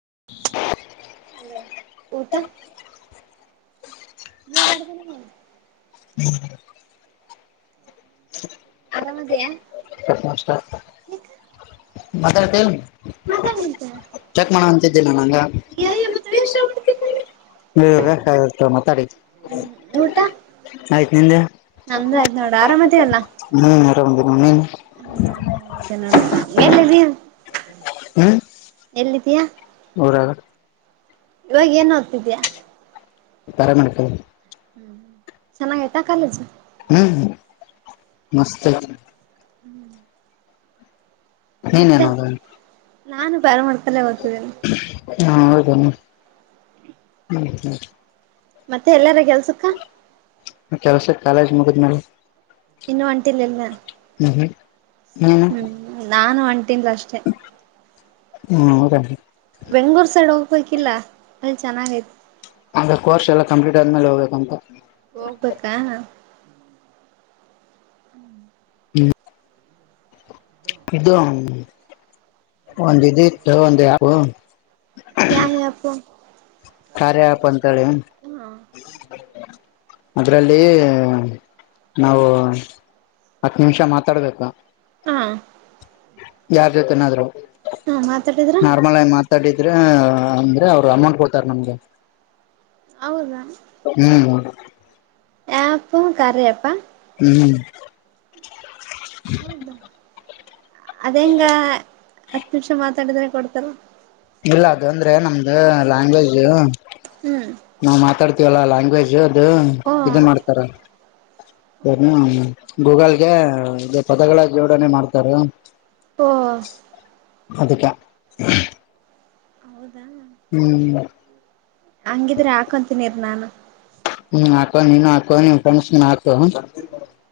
[unintelligible] Hello ಊಟ ನೀನ್ [unintelligible] ನೀ ಆರಾಮದಿಯಾ ಚಕ್ ಮಾತಾಡ್ತ ಮಾತಾಡಂತ ಚೆಕ್ ಮಾಡ ಅಂತಿದ್ದೀ ನ ನಂಗ [unintelligible] ಮತ್ತ ವೇಷ್ಟ ಮಾಡ್ತೀನಿ [unintelligible] ಮಾತಾಡಿ [unintelligible] ಹ್ಮ್ ಊಟ [unintelligible] ನಂದು ಆಯ್ತ್ ನೋಡ ಆರಾಮದೇ ಅಲ್ಲ ಹ್ಮ [unintelligible] ನೀ ಎಲ್ಲದಿ ಹ್ಮ್ ಎಲ್ಲಿದ್ದೀಯಾ ಉರಾಗ ಇವಾಗ ಏನೋದತಿದಿಯಾ ಪ್ಯಾರ್ ಮೇಡಿಕಲ ಹ್ಮ್ ಚೆನ್ನಾಗ ಆಯ್ತಾ ಕಾಲೇಜ್ ಹ ಮಸ್ತ [inaudible] ಹ್ಮ್ ನೀನೇನು [inaudible] ನಾನು ಪ್ಯಾರ ಮಾಡ್ಕಿಲ್ಲೇ ಓದತಿದಿನಿ ಹಾ ಹೌದ ಹ್ಮ ಹ್ಮ ಮತ್ತೆ ಎಲ್ಲಾರ ಕೆಲ್ಸಕ್ಕ ಕೆಲ್ಸಕ್ಕೆ ಕಾಲೇಜ್ ಮುಗಿದ್ಮಲೆ ಇನ್ನು ಒಂಟಿಲ್ಲಿಲ್ಲ ನೀನು ಹ್ಮ್ ನಾನು ಒಂ [inaudible] [unintelligible] ಲಸ್ಟೆ ಹ್ಮದ [unintelligible] ಕಿಲ್ಲ ಅಲ್ಲಿ ಚೆನ್ನಾಗೈತಿ ಅಂಗ ಕೋರ್ಸ್ ಎಲ್ಲ ಕಂಪ್ಲೀಟ್ ಆ ಮೇಲೆ ಹೋಗಬೇಕ ಅಂತ ಹೋಗ್ಬೇಕಾ ಹ್ಮ್ ಹ್ಮ್ ಇದು ಒಂದ ಇ ಇತ್ತು ಒಂದ ಯಾವು ಯಾವ ಆ್ಯಪು ಕಾರಾರ್ಯ ಪ ಕಳೆ ಹಾಂ ಅದರಲ್ಲಿ ನಾವು ಹತ್ತು ನಿಮಿಷ ಮಾತಾಡ್ಬೇಕ ಹಾಂ ಯಾರ್ ಜೊತೆನಾದ್ರು ಮಾತಾಡಿದ್ರ ನಾರ್ಮಲ್ ಆಗಿ ಮಾತಾಡಿ ದ್ರ ಅಂದ್ರೆ ಅವ್ರು ಅಮೌಂಟ್ ಕೊಡ್ತಾರ ನಮ್ಗ ಹೌದಾ ಯ್ಯಾ ಪೂ ಕಾರ್ಯ ಯಾಪಾ ಹ್ಮ್ ಹೌದಾ ಅದೇ ಹೆಂಗ ಹತ್ತನಿಮಿಷ ಮಾತಾಡಿದ್ರೆ ಕೊಡ್ತರ ಇಲ್ಲ ಅದ ಅಂದ್ರೆ ನಮ್ದು ಲ್ಯಾಂಗ್ವೇಜ್ ಹ್ಞೂ ನಾವ್ ಮಾತಾಡ್ತೀ ತಿವಲಾ ಲಾಂಗ್ವೇಜ್ ಅ ಓ ಇದು ಮಾಡ್ತಾರ [unintelligible] ಗೂಗಲ್ಗೆ ಪದಗಳ ಜೋಡನೇ ಮಾಡ್ತಾರೆ ಓ ಅದಕ್ಕೇ ಹೌದು ಹಂಗಿದ್ರೆ ಹಾಕಂತನಿರಿ ನಾನು ಹ್ಮ್ ಹಾಕೊ ನೀನು ಹಾಕೊ ನಿನ್ನ ಫ್ರೆಂಡ್ಸ್ಗೂ ಹಾಕು ಹ್ಮ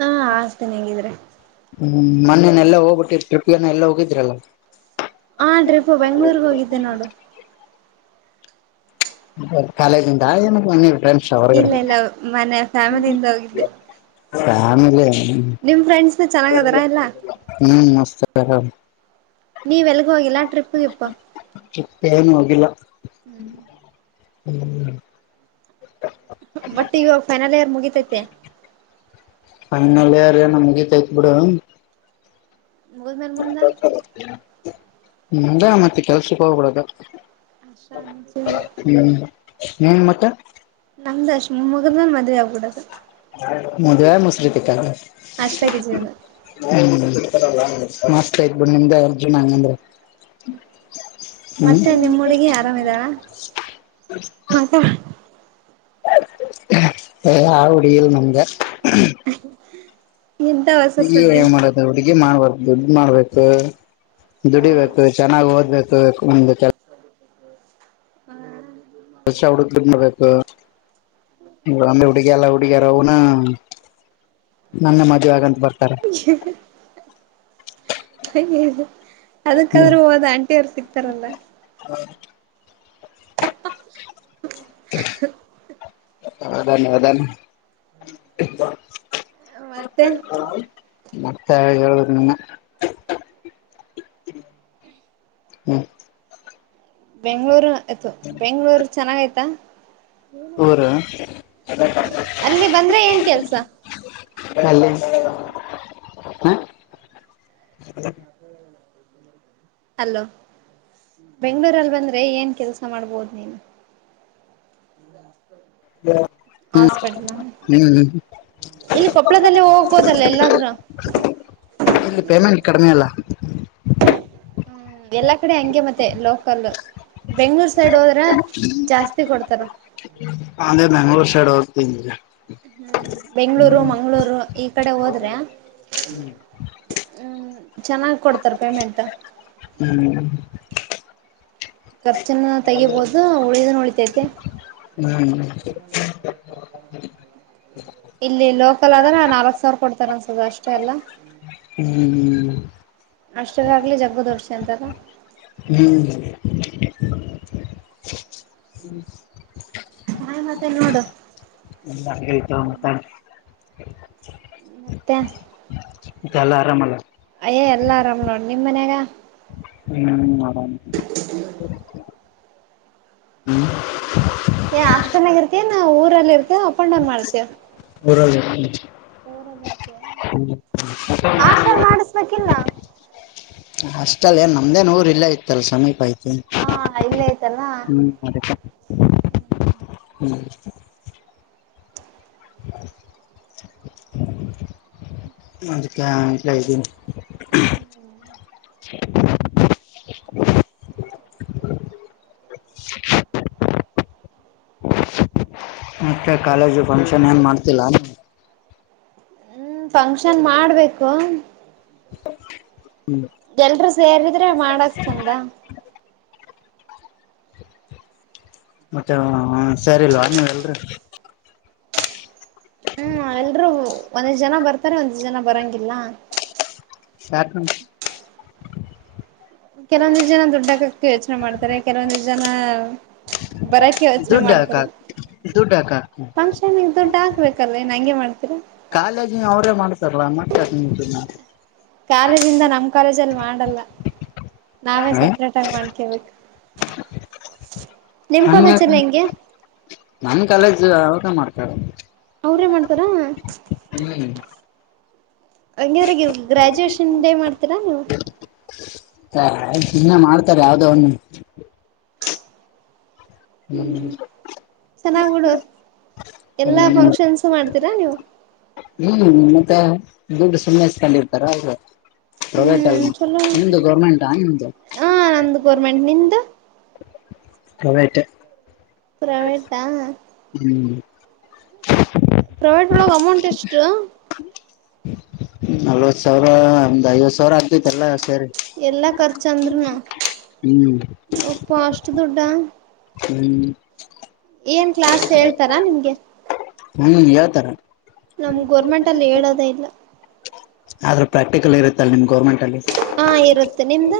ಹಾ ಹಾಕ್ತೀನಿ ಹಂಗಿದ್ರೆ ಮೊನೇನೆಲ್ಲ ಹೋಗ್ಬಿಟ್ಟಿ ಟ್ರಿಪ್ಪೀಗೇನ ಎಲ್ಲ ಹೋಗಿದ್ರಲ್ಲ ಹಾ ಟ್ರಿಪ್ ಬೆಂಗ್ಳೂರ್ಗ್ ಹೋಗಿದ್ದೆ ನೋಡು ಕಾಲೇಜಿಂದ ಏನ [unintelligible] ಇಲ್ಲ ಇಲ್ಲ ಮನೆ ಫ್ಯಾಮಿಲಿಯಿಂದ ಹೋಗಿದ್ದೆ ನಿಮ್ ಫ್ರೆಂಡ್ಸ್ ಚೆನ್ನಾಗ ಅದಾರ ಎಲ್ಲ ನೀವೆ ಎಲ್ಲ ಹೋಗಿಲ್ಲಾ ಟ್ರಿಪ್ಗೆ [inaudible] ಟ್ರಿಪ್ ಹ್ಮ್ ಹ್ಮ್ ಮತ್ತೆ ಇವಾಗ ಫೈನಲ್ ಇಯರ್ ಮುಗಿತೈತೆ. [unintelligible] ಮುಗತೈತ್ ಬಿಡ. ಮುಗಿದ್ಮೇಲೆ ಮುಂದ [unintelligible] ಹ್ಮದ ಮತ್ತೆ ಕೆಲ್ಸಕ್ ಹೋಗ್ಬಡದ. [unintelligible] ನೀನ್ ಮತ್ತೆ ನಮ್ದ ಅಷ್ ಮುಮ್ಮಗದನ ಮದುವೆ ಆಗ್ಬಿಡೋದು. ಮದುವ್ಯಾಗಿ ಮುಸರೀ ತಿಕ್ಕದು ಅಷ್ಟಾಗಿ ಜೀವನ ಆಯ್ತು ಬಿಡು ನಿಮ್ದೇ [unintelligible] ಮತ್ತೆ ನಿಮ್ಮ ಹುಡುಗಿ ಅರಾಮಿದಾಳ ಮಾತಾ. ಹೇಯ್ ಯಾವ್ ಹುಡುಗಿ ಇಲ್ಲ ನಮ್ಗೆ [unintelligible] ಎಂತ ಹೊಸ ನೀ ಸುದ್ದಿ ಏನ್ ಮಾಡದ ಹುಡುಗಿ ಮಾಡ್ಬಾರು ದುಡ್ ಮಾಡ್ಬೇಕು ಓ ದುಡಿಬೇಕು ಚೆನ್ನಾಗ್ ಓದ್ಬೇಕು ಒಂದು ಹುಡುಕ್ಲಿಡ್ಬೇಕು [inaudible] ಅಂದೆ ಹುಡುಗಿಯಲ್ಲ ಹುಡುಗಿಯಾರ ಅವನು ನನ್ ಮದ್ವೆ ಆಗಂತ ಬರ್ತ [unintelligible] [unintelligible] ಹ್ಮ್ ಅದಕ್ಕಾದ್ರೂ ಹೋದ ಆಂಟಿ ಅವರು ಸಿಗ್ತಾರಲ್ಲ. [unintelligible] [unintelligible] ಹೌದೇನು ಹೌದೇನು ಮತ್ತೆ. ಮತ್ತೆ ಹೇಳ್ಬೇಕು ನೀನೆ [inaudible] ಹ್ಮ್ ಬೆಂಗಳೂರು ಹೇಯ್ ಥು ಬೆಂಗಳೂರು ಚೆನ್ನಾಗ ಆಯ್ತಾ. ಊರು. ಅಲ್ಲಿ ಬಂದ್ರೆ ಏನ್ ಕೆಲ್ಸ [unintelligible] ಹಾ ಹಲೋ ಬೆಂಗಳೂರಲ್ಲಿ ಬಂದ್ರೆ ಏನ್ ಕೆಲ್ಸ ಮಾಡ್ಬೋದು ನೀನು. [unintelligible] ಹ್ಮ್ ಹಾಸ್ಪಿಟ್ಲ್ [inaudible] ಇಲ್ಲಿ ಕೊಪ್ಪಳದಲ್ಲೇ ಹೋಗ್ಬೋದಲ್ಲ ಎಲ್ಲಾದ್ರೂ ಇಲ್ಲಿ ಪೇಮೆಂಟ್ ಕಡಿಮೆ ಅಲ್ಲ ಹ್ಮ್ ಎಲ್ಲಾ ಕಡೆ ಹಂಗೆ ಮತ್ತೆ ಲೋಕಲ್ [inaudible] ಬೆಂಗ್ಳೂರ್ ಸೈಡ್ ಹೋದ್ರೆ ಜಾಸ್ತಿ ಕೊಡ್ತಾರ. ಅದೇ ಬೆಂಗಳೂರು [unintelligible] ಹ್ಮ್ ಬೆಂಗಳೂರು ಮಂಗಳೂರು ಈ ಕಡೆ ಹೋದ್ರೆ [inaudible] ಹ್ಮ್. ಚೆನ್ನ್ ಕೊಡ್ ಸ ರೂಪಿ ಮಂಟ ಹ್ಮ್ [unintelligible] ಕ ಚೆನ್ನ ತೆಗಿಬಹುದು ಉಳಿದ ಉಳಿತೈತೆ ಹ್ಮ್ [inaudible] ಇಲ್ಲಿ ಲೋಕಲ್ ಆದ್ರೆ ನಾಲ್ಕಕ್ ಸಾವಿರ ಕೊಡ್ತಾರ ಅನ್ಸದ ಅಷ್ಟೆ ಎಲ್ಲಾ ಹ್ಮ್ ಹ್ಮ್ [unintelligible] ಅಂತಾಲ್ಲ ಹ್ಮ್. ಹ [unintelligible] ನಾಯ ಮತ್ತೆ ಎಲ್ಲೋಡ ಹಂಗಯ್ತ ಮ ಹ ಮತ್ತೆ ಯಾಲ್ಲ ಆರಾಮಲ್ಲ ಯ್ಯೇ ಎಲ್ಲಾ ಆರಾಮ್ ನೋ ನಿಮ್ಮ ಮನ್ಯಾಗ ಹ್ಮ್ ಆರಾಮ್ [unintelligible] ನಾ ಹ್ಮ್ ಹಾಸ್ಟೆಲ್ ಯಾಲ್ಲಿ ಇರ್ತೇ ನಾವುಊರಲ್ಲಿ ಇರ್ೇವ ಅಪ್ ಅಂಡ್ ಡೌನ್ ಮಾಡ್ತೇವ ಹೂರ ಹರ [inaudible] ಹಾಸ್ಟೆಲ್ ಮಾಡಿಸಬೇಕ ಕಿಲ್ಲ ಅಷ್ಟಲ್ಲನ್ ನಮ್ದೇನ್ ಊರ್ ಇಲ್ಲ ಇತ್ತಲ್ಲ ಸಮೀಪ ಇತ ಹಾ ಇಲ್ಲೇ ಐತಲ್ಲ ಹ್ಮ್ತ್ತ ಹ್ಮ್ ಅದಕಲ ಇದಿದ್ದನ ಮತ್ತೆ ಕಾಲೇಜು ಫಂಕ್ಷನ್ ಏನ್ ಮಾಡ್ತಿಲ್ಲಾ ಹ್ಮ್ ಫಂಕ್ಷನ್ ಮಾಡ್ಬೇಕು [inaudible] ಎಲ್ರುೂ ಸೇರಿದ್ರೆ ಮಾಡಕ್ ಚಂದ ಮತ್ತೆ ಸರಿಲ್ವಾ ನೀವ ಎಲ್ರರಿ ಹ್ಮ್ ಎಲ್ರುೂ ಒಂದ್ ಜನ ಬರ್ತಾರೆ ಒಂದ್ ಜನ ಬರಂಗಗೆ ಅಲ್ಲಾ [unintelligible] ಕೆಲವೊಂದ ಜನ ದುಡ್ ಹಾಕಕ್ಕೆ ಯೋಚನೆ ಮಾಡ್ತಾರೆ ಕೆಲವೊಂದ ಜನ ಬರಾಕಿ ಯೋಚನೆ ದುಡ್ಡು ಯಾಕ್ ಮಾಡ್ತರಿ ಹಾಕ್ ದುಡ್ಡು ಯಾಕ್ ಹಾಕ್ತಿ ಫಂಕ್ಷನ್ಗೆ ದುಡ್ಡ ಬೇಕಲ್ಲ ನಂಗೆ ಮಾಡ್ ಕಾಲೇಜ್ ಅವ್ರೇ ಮಾಡ್ತಾರಲ್ಲ ಅಮ್ಮ ಕಾಲೇಜ್ದ ನಮ್ ಕಾಲೇಜ್ ಅಲ್ಲಿ ಮಾಡ ಅಲ್ಲ ನಾವೇ ಸಪ್ರೇಟ್ ಆಗಿ ಮಾಡ್ಕೇಬೇಕ ಹ ನಿಮ್ಕೊಂದಚರ ಹೆಂಗೆ ನಮ ಕಾಲೇಜ್ [inaudible] ಮಾಡ್ತಾರೆ ಹ [unintelligible] ಹ್ಮ್ ಅಂಗರಗ ಗ್ರ್ಯಾಜುಯೇಷನ್ ಡೇ ಮಾಡ್ತೀರಾ ನೀವು ಚಿನ್ನ ಮಾಡ್ ರ ಯಾವದ ಒನು ಹ್ಮ್ ಚೆನ್ನಾಗುಡೂರು ಎಲ್ಲಾ ಫಂಕ್ಷನ್ಸ್ ಮಾಡ್ತ ರಾ ನೀವು ಹ್ಮ್ ಮತ್ತೆ ದುಡ್ಡು ಸುಮ್ಮನೆ ಸ್ತಾನ ಇರ್ತಾರ ಹ್ಮ್ ಹ ನಿಮ್ದು ನಮಂದು ಗರ್ಮೆಂಟ್ ನಿದು ಹತೆ [inaudible] ಪ್ರಮೀಟಾ ಹ್ಮ್ ಪ್ರೈವೇಟ್ ಒಳಗೆ ಅಮೌಂಟ್ ಎಷ್ಟು ನಲ್ವತ್ ಸಾವಿರ್ದ್ ಐವತ್ತುಾವ ಎಲ್ಲಾ ಖರ್ಚ ಅಂದ್ರರುನು ಹ್ಮ್ ಒಪ್ಪ ಅಷ್ಟ ದುಡ್ಡ ಹ್ಮ್ [unintelligible] ಜಸ್ ಹೇಳ್ತಾರಾ ನಿಮ್ಗೆ ಹ್ಮ್ ಹೇಳ್ತಾರ ನಮ ಗೋರ್ಮೆಂಟ್ ಅಲ್ಲಿ ಹೇಳದೇ ಇಲ್ಲ ಆದ್ರೆ ಪ್ರಾಕ್ಟಿಕಲ್ ಇರುತ್ತಲ್ಲ ನಿಮ್ದ ಹಾ ಇರುತ್ತೆ ನಿಮ್ದ.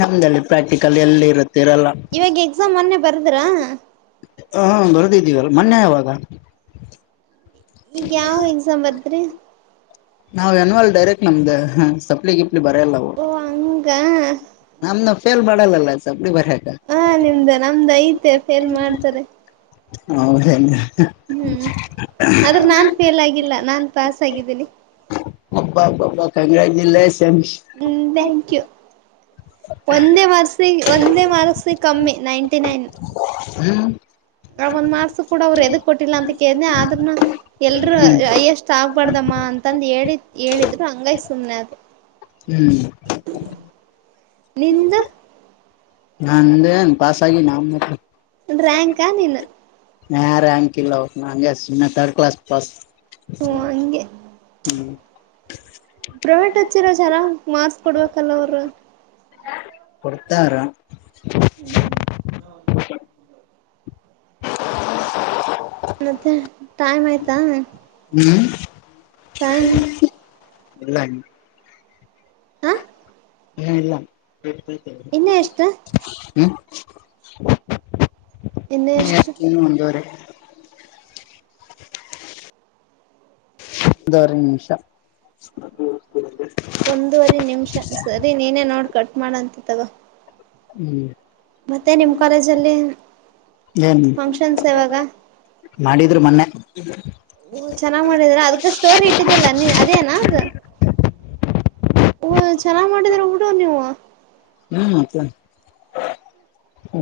ನಮ್ದಲ್ಲಿ ಪ್ರಾಕ್ಟಿಕಲ್ ಎಲ್ಲಿ ಇರುತ್ತೆ ಇರಲ್ಲ ಇವಾಗ ಎಕ್ಸಾಮ್ ಮೊನ್ನೆ ಬರ್ದ್ರಾ ಹಾ ಬರ್ದಿದ್ದೀವಲ್ ಮೊನ್ನೆ ಯಾವಾಗ ಈಗ ಯಾವ ಎಕ್ಸಾಮ್ ಬರದ್ರಿ ನಾವ್ ಎನ್ವಲ್ ಡೈರೆಕ್ಟ್ ನಮ್ದ ಸಪ್ಲಗೆ ಇ ಬರೆಯಲ್ಲ ಓ ಹಂಗ ನಮ ಲ್ ಮಾಡಲ್ಲ ಹಾ ನಿಮ್ದ ನಮ್ದ ಐತೆ ಫೇಲ್ ಮಾಡ್ತಾರೆ ಹೌದ ಹ್ಮ್ ಆದ್ರ ನಾನ್ ಫೇಲ್ ಆಗಿಲ್ಲ ನಾನ್ ಪಾಸ್ ಆಗಿದ್ದೀನಿ ಹಬ್ಬ ಪಬ್ ಕಂಗಾಜಿಲ್ಲ ಹ್ಮ್ ಥಾಂಕ್ ಯು ಒಂದೇ ಮಾರ್ಸ ಒಂದೇ ಮಾರ್ಕ್ಸಿಗೆ ಕಮ್ಮಿ ನೈಂಟಿ ನೈನ್ ಹ್ಮ್ ಆ ಒಂದ್ ಮಾರ್ಕ್ಸ ಕೂಡ ಅವ್ರು ಎದಕ್ ಕೊಟ್ಟಿಲ್ಲ ಅಂತ ಕೇಳನೆ ಆದ್ನು ಎಲ್ರುೂ ಹ್ಮ್ ಎಷ್ಟ್ ಆಗ್ಬಾರಡ್ದಮ್ಮ ಅಂತಂದ ಹೇಳಿ ಹೇಳಿದ್ರು ಹಂಗಾಗಿ ಸುಮ್ನೆ ಅದ ಹ್ಮ್ ನಿಂದ ನಂದ ಏನ್ ಪಾಸ್ ಆಗ ನ ರ್ಯಾಂಕಾ ನೀನ್ ಹ ರ್ಯಾಂಕ್ ಇಲ್ಲ ನಂ ತರ್ಡ್ ಕ್ಲಾಸ್ ಪಾಸ್ ಹ್ಮ ಹಂಗೆ ಹ್ಮ್ ಪ್ರೈವೇಟ್ ಹಚ್ಚಿರ ಜೆನ ಮಾರ್ಸ್ ಕೊಡ್ಬೇಕಲ್ಲ ಅವರು ಕೊಡ್ತರ ಹ್ಮ್ ಹ ಮತ್ತೆ ಟೈಮ್ ಆಯ್ತಾ ಹ್ಮ್ ಟೈಮ್ ಇಲ್ಲ ಹಾ ಹ್ಮ ಎಲ್ಲಾ ರ್ತತ ಇನ್ನ ಎಷ್ಟು ಹ್ಮ್ ಇನ್ನ ಎಷ್ಟು ನೀ ಮುಂದುವರೆ. ಇದಾರೆ ನಿಮಿಷ ಒಂದೂವರೆ ನಿಮಿಷ ಸರಿ ನೀನೇ ನೋಡ್ ಕಟ್ ಮಾಡಂತ ಅತ್ತವಾ ಹ್ಮ ಕಾಲೇಜಲ್ಲಿ ಏನ್ ಫಂಕ್ಷನ್ಸ್ ಯಾವಾಗ ಮಾಡಿದ್ರು ಮೊನ್ನೆ ಹಓ ಚೆನ್ನಾಗ್ ಮಾಡಿದ್ರ ಅದ್ಕ ಸ್ಟೋರಿ ಇಟ್ಟಿದ್ದಲ್ಲ ನೀ ಅದೇನ ಅ ಹಓ ಚೆನ್ನಾಗ್ ಮಾಡಿದಾರ ಡು ನೀವು ಹ್ಮ್.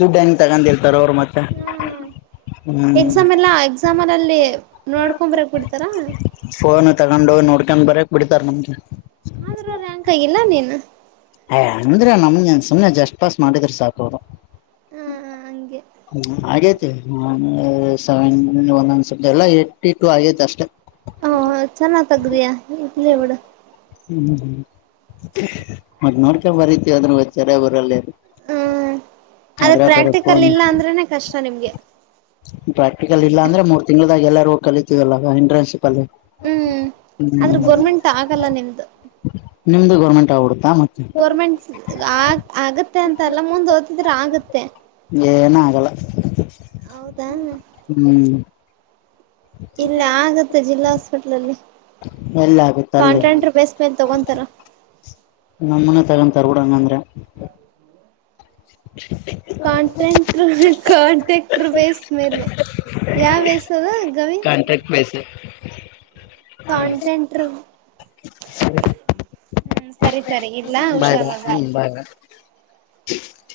ದುಡ್ಡಂಗ ತಗೊಂಡಿ ಹ್ಮ ಹ್ಮ್ ಎಕ್ಸಾಮ್ ಎಲ್ಲಾ ಎಕ್ಸಾಮ್ ಅಲ್ಲಿ ಲ್ಲಿ ನೋಡ್ಕೊಂಬರಕ್ ಬಿಡ್ತಾರಾ ಫೋನ್ ತಗೊಂಡು ನೋಡ್ ಬರಕ್ ಬಿಡ್ತಾರೆ ನಮ್ಗೆ ಆದ್ರೆ ರ್ಯಾಂಕ್ ಎಲ್ಲ ನೀನು [unintelligible] ಅಂದ್ರ ನಮ್ನ್ ಸುಮನೆ ಜಸ್ಟ್ ಪಾಸ್ ಮಾಡಿದ್ರ ಸಾಕರು ಹಾ ಹ್ಮ ಹಂಗೆ ಹ್ಮ ಹಾಗೇತಿ ನ ಸೆವೆನ್ ಒಂದೊಂದಸ ಎಲ್ಲಾ ಏ ರೈಟ್ಸಿಟ್ವೋ ಆಗ್ತಾ ಅಷ್ಟ ತದ್ದಿಯಾ ಇಲ್ಲಿ ಎವಡ ಹ್ಮ್ ಹ್ಮ್ ಮತ್ತ ನೋಡ್ಕೊಂಡ ಬರತಿದ್ರೂ ಚೆನ್ನಾಗ್ ಬರೆಯಲೇನು ಹ್ಮ್ ಅದ ಪ್ರಾಕ್ಟಿಕಲ್ ಇಲ್ಲ ಫೋನ್ ಅಂದ್ರನೆ ಕಷ್ಟ ನಿಮ್ಗೆ ಪ್ರಾಕ್ಟಿಕಲ್ ಇಲ್ಲ ಅಂದ್ರೆ ಮೂರ್ ತಿಂಗ್ ಎಲ್ಲಾರಗ ಕಲಿತೀವಲ್ಲ ಎಂ್ರೆನ್ಸ್ ಹ್ಮ್ ಆದ್ರೆ ಗೋರ್ಮೆಂಟ್ ಆಗಲ್ಲ ನಿಮ್ದು ನಿಮ್ದು ಗೋರ್ಮೆಂಟ್ ಆಡುತ್ತಾ ಗೋರ್ಮೆಂಟ್ ಆ ಆಗತ್ತೆ ಅಂತಲ್ಲ ಮುಂದ ಓದ್ತಿದ್ರೆ ಆಗತ್ತೆ ಏನ ಆಗಲ್ಲ ಹೌದಾ ಹ್ಮ್ ಇಲ್ಲ ಆಗತ್ತ ಜಿಲ್ಲಾ ಹಾಸ್ಪಿಟ್ಲಲ್ಲಿ ಎಲ್ಲ ಆಗುತ್ತೆ ಅಲ್ಲಿ ಕಾಂಟ್ರಾಂಟರ್ ಬೇಸ್ ಮೇಲ್ ತಗೊಂತಾರ ನಮ್ಮನ ತರಂ ಕರ್ಗಡಂಗಂದ್ರೆ [inaudible] ಕಾಂಟ್ರಾಂಕ್ಟ್ರ ಕಾಂಟ್ರ್ಯಾಕ್ಟ್ರ ಬೇಯಸ್ ಮೇಲೆ ಯಾವ ಬೇಸ್ ಅದ ಗವಿ. ಕಾಂಟ್ರಾಕ್ಟ್ ಬೇಸ್ ಕಂಟೆಂಟ್ರ್ ಹ್ಮ್ ಸರಿ ಸರಿ ಇಡ್ಲ ಬಾಯ್ ಬಾಯ್ ಹುಷರು ಬೈ. ಹ್ಮ್ ಬಾಯ್ ಬಾಯ್ [unintelligible]